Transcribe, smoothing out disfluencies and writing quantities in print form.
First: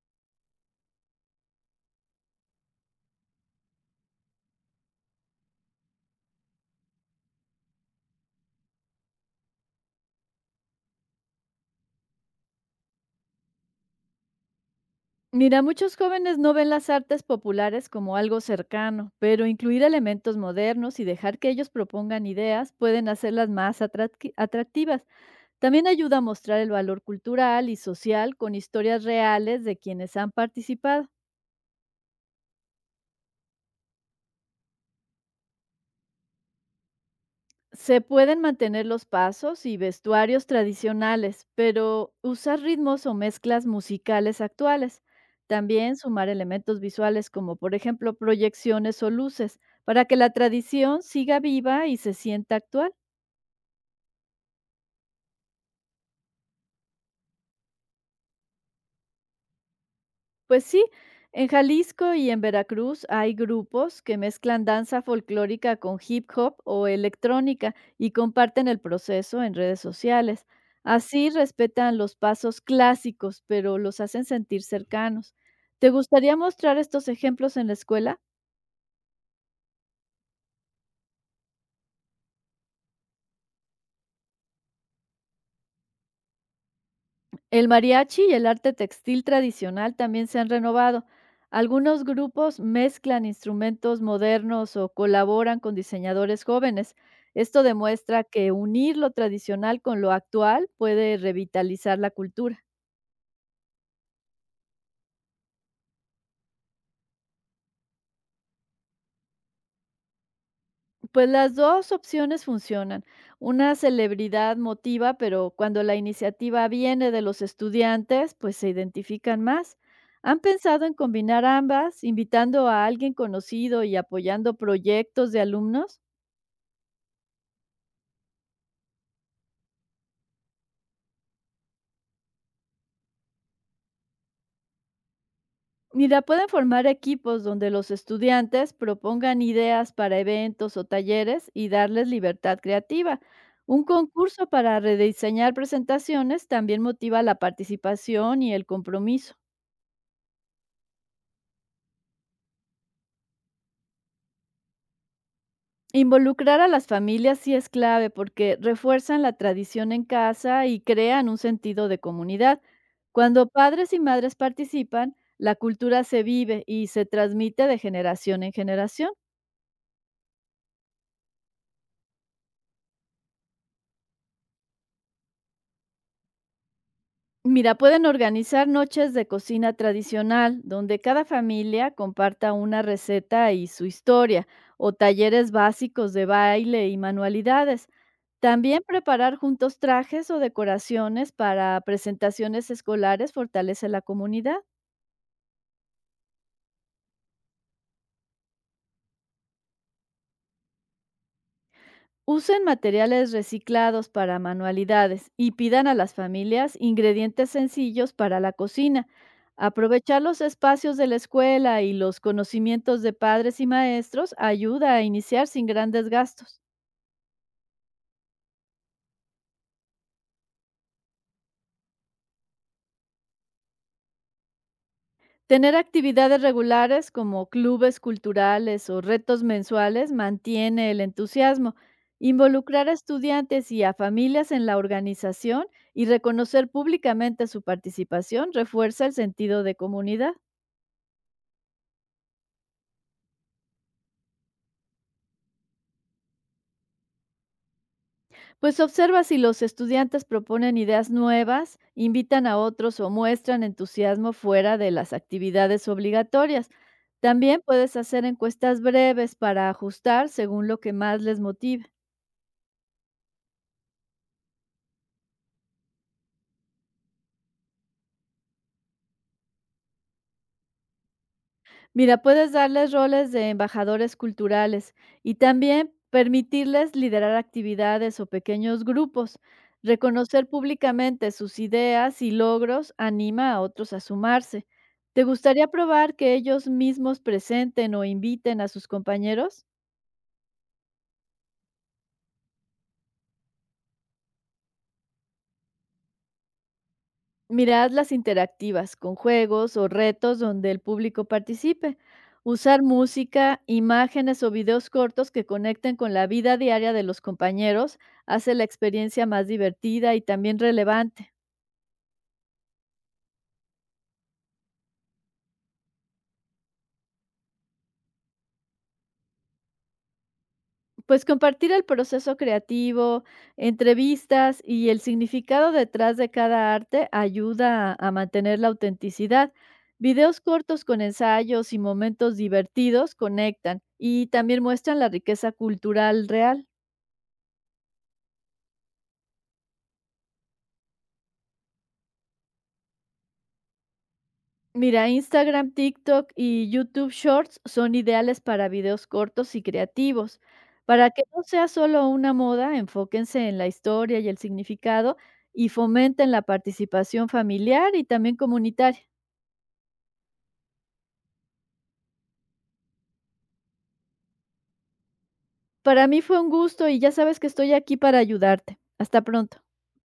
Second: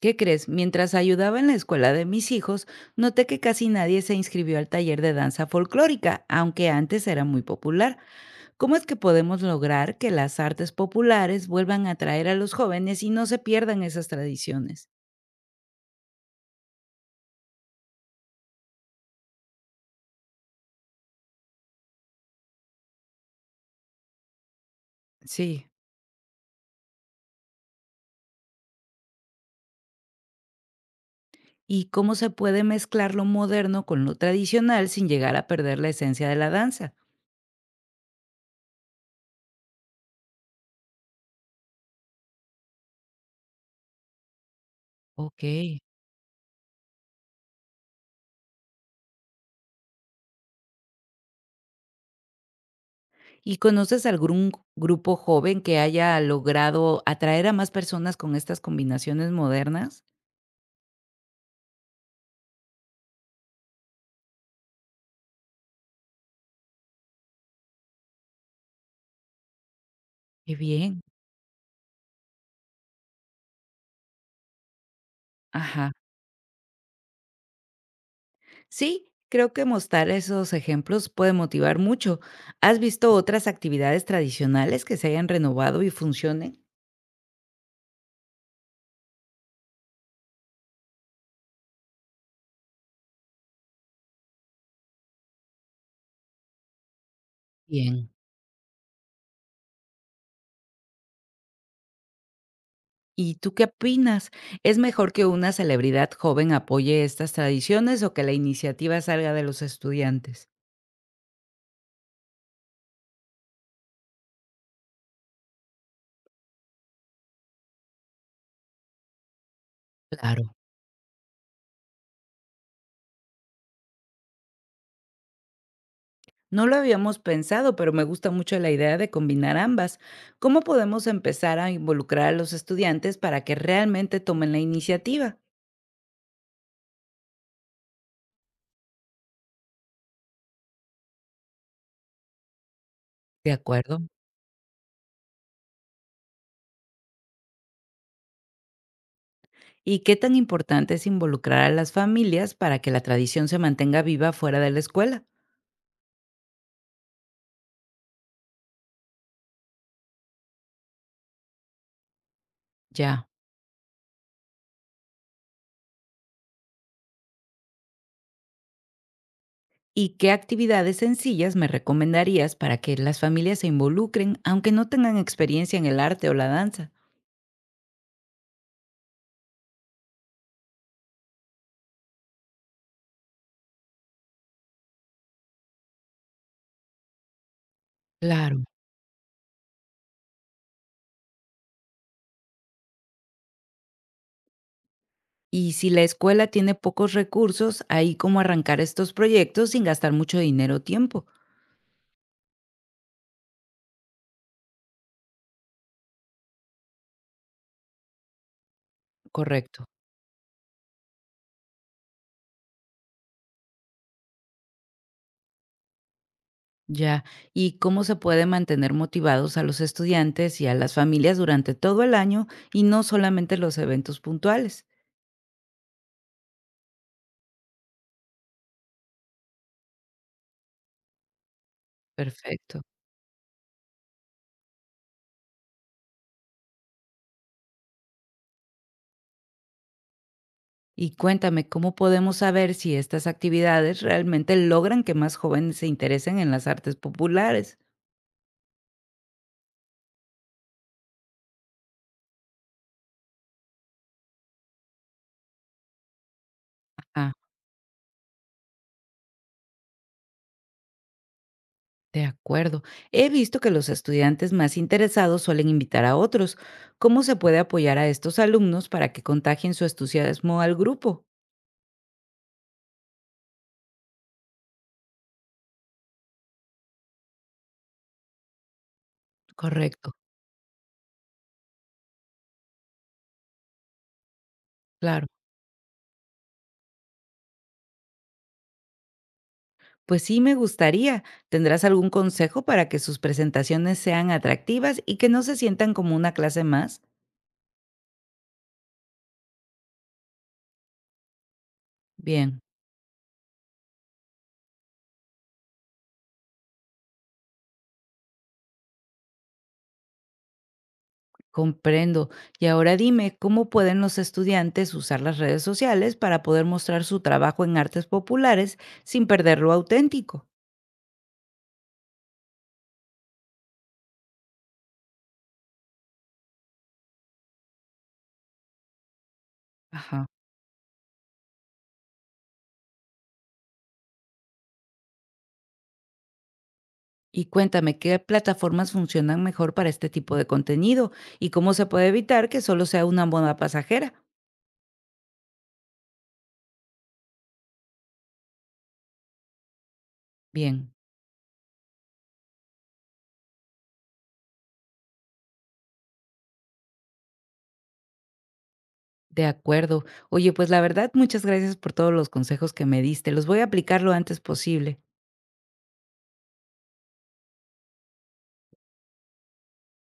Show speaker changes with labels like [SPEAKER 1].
[SPEAKER 1] ¿Qué crees? Mientras ayudaba en la escuela de mis hijos, noté que casi nadie se inscribió al taller de danza folclórica, aunque antes era muy popular. ¿Cómo es que podemos lograr que las artes populares vuelvan a atraer a los jóvenes y no se pierdan esas tradiciones?
[SPEAKER 2] Mira, muchos jóvenes no ven las artes populares como algo cercano, pero incluir elementos modernos y dejar que ellos propongan ideas pueden hacerlas más atractivas.
[SPEAKER 1] Sí.
[SPEAKER 2] También ayuda a mostrar el valor cultural y social con historias reales de quienes han participado.
[SPEAKER 1] ¿Y cómo se puede mezclar lo moderno con lo tradicional sin llegar a perder la esencia de la danza?
[SPEAKER 2] Se pueden mantener los pasos y vestuarios tradicionales, pero usar ritmos o mezclas musicales actuales.
[SPEAKER 1] Ok.
[SPEAKER 2] También sumar elementos visuales como por ejemplo proyecciones o luces para que la tradición siga viva y se sienta actual.
[SPEAKER 1] ¿Y conoces algún grupo joven que haya logrado atraer a más personas con estas combinaciones modernas?
[SPEAKER 2] Pues sí, en Jalisco y en Veracruz hay grupos que mezclan danza folclórica con hip hop o electrónica y comparten el proceso en redes sociales.
[SPEAKER 1] Qué bien.
[SPEAKER 2] Así respetan los pasos clásicos, pero los hacen sentir cercanos. ¿Te
[SPEAKER 1] Ajá.
[SPEAKER 2] gustaría mostrar estos ejemplos en la escuela?
[SPEAKER 1] Sí, creo que mostrar esos ejemplos puede motivar mucho. ¿Has visto otras actividades tradicionales que se hayan renovado y funcionen?
[SPEAKER 2] El mariachi y el arte textil tradicional también se han renovado. Algunos grupos mezclan instrumentos modernos o colaboran con diseñadores jóvenes. Esto
[SPEAKER 1] Bien.
[SPEAKER 2] demuestra que unir lo tradicional con lo actual puede revitalizar la cultura.
[SPEAKER 1] ¿Y tú qué opinas? ¿Es mejor que una celebridad joven apoye estas tradiciones o que la iniciativa salga de los estudiantes?
[SPEAKER 2] Pues las dos opciones funcionan. Una celebridad motiva, pero cuando la iniciativa viene de los estudiantes, pues se identifican más. ¿Han
[SPEAKER 1] Claro.
[SPEAKER 2] pensado en combinar ambas, invitando a alguien conocido y apoyando proyectos de alumnos?
[SPEAKER 1] No lo habíamos pensado, pero me gusta mucho la idea de combinar ambas. ¿Cómo podemos empezar a involucrar a los estudiantes para que realmente tomen la iniciativa?
[SPEAKER 2] Mira, pueden formar equipos donde los estudiantes propongan ideas para eventos o talleres y darles libertad creativa.
[SPEAKER 1] De
[SPEAKER 2] Un
[SPEAKER 1] acuerdo.
[SPEAKER 2] concurso para rediseñar presentaciones también motiva la participación y el compromiso.
[SPEAKER 1] ¿Y qué tan importante es involucrar a las familias para que la tradición se mantenga viva fuera de la escuela?
[SPEAKER 2] Involucrar a las familias sí es clave porque refuerzan la tradición en casa y crean un sentido de comunidad.
[SPEAKER 1] Ya.
[SPEAKER 2] Cuando padres y madres participan, la cultura se vive y se transmite de generación en generación.
[SPEAKER 1] ¿Y qué actividades sencillas me recomendarías para que las familias se involucren, aunque no tengan experiencia en el arte o la danza?
[SPEAKER 2] Mira, pueden organizar noches de cocina tradicional donde cada familia comparta una receta y su historia, o talleres básicos de baile y manualidades.
[SPEAKER 1] Claro.
[SPEAKER 2] También preparar juntos trajes o decoraciones para presentaciones escolares fortalece la comunidad.
[SPEAKER 1] Y si la escuela tiene pocos recursos, ahí cómo arrancar estos proyectos sin gastar mucho dinero o tiempo.
[SPEAKER 2] Usen materiales reciclados para manualidades y pidan a las familias ingredientes sencillos para la cocina.
[SPEAKER 1] Correcto.
[SPEAKER 2] Aprovechar los espacios de la escuela y los conocimientos de padres y maestros ayuda a iniciar sin grandes gastos.
[SPEAKER 1] Ya, ¿y cómo se puede mantener motivados a los estudiantes y a las familias durante todo el año y no solamente los eventos puntuales?
[SPEAKER 2] Tener actividades regulares como clubes culturales o retos mensuales mantiene el entusiasmo.
[SPEAKER 1] Perfecto.
[SPEAKER 2] Involucrar a estudiantes y a familias en la organización y reconocer públicamente su participación refuerza el sentido de comunidad.
[SPEAKER 1] Y cuéntame, ¿cómo podemos saber si estas actividades realmente logran que más jóvenes se interesen en las artes populares?
[SPEAKER 2] Pues observa si los estudiantes proponen ideas nuevas, invitan a otros o muestran entusiasmo fuera de las actividades obligatorias.
[SPEAKER 1] Ah,
[SPEAKER 2] También puedes hacer encuestas breves para ajustar según lo que más les motive.
[SPEAKER 1] de acuerdo. He visto que los estudiantes más interesados suelen invitar a otros. ¿Cómo se puede apoyar a estos alumnos para que contagien su entusiasmo al grupo?
[SPEAKER 2] Mira, puedes darles roles de embajadores culturales y también permitirles liderar actividades o pequeños grupos.
[SPEAKER 1] Correcto,
[SPEAKER 2] Reconocer públicamente sus ideas y logros anima a otros a sumarse. ¿Te
[SPEAKER 1] claro.
[SPEAKER 2] gustaría probar que ellos mismos presenten o inviten a sus compañeros?
[SPEAKER 1] Pues sí, me gustaría. ¿Tendrás algún consejo para que sus presentaciones sean atractivas y que no se sientan como una clase más?
[SPEAKER 2] Mirad las interactivas con juegos o retos donde el público participe.
[SPEAKER 1] Bien.
[SPEAKER 2] Usar música, imágenes o videos cortos que conecten con la vida diaria de los compañeros hace la experiencia más divertida y también relevante.
[SPEAKER 1] Comprendo. Y ahora dime, ¿cómo pueden los estudiantes usar las redes sociales para poder mostrar su trabajo en artes populares sin perder lo auténtico?
[SPEAKER 2] Pues compartir el proceso creativo, entrevistas y el significado detrás de cada arte ayuda a mantener la autenticidad.
[SPEAKER 1] Ajá.
[SPEAKER 2] Videos cortos con ensayos y momentos divertidos conectan y también muestran la riqueza cultural real.
[SPEAKER 1] Y cuéntame, ¿qué plataformas funcionan mejor para este tipo de contenido y cómo se puede evitar que solo sea una moda pasajera?
[SPEAKER 2] Mira, Instagram, TikTok y YouTube Shorts son ideales para videos cortos y creativos.
[SPEAKER 1] Bien,
[SPEAKER 2] Para que no sea solo una moda, enfóquense en la historia y el significado y fomenten la participación familiar y también comunitaria.
[SPEAKER 1] de acuerdo. Oye, pues la verdad, muchas gracias por todos los consejos que me diste. Los voy a aplicar lo antes posible.
[SPEAKER 2] Para mí fue un gusto y ya sabes que estoy aquí para ayudarte. Hasta pronto.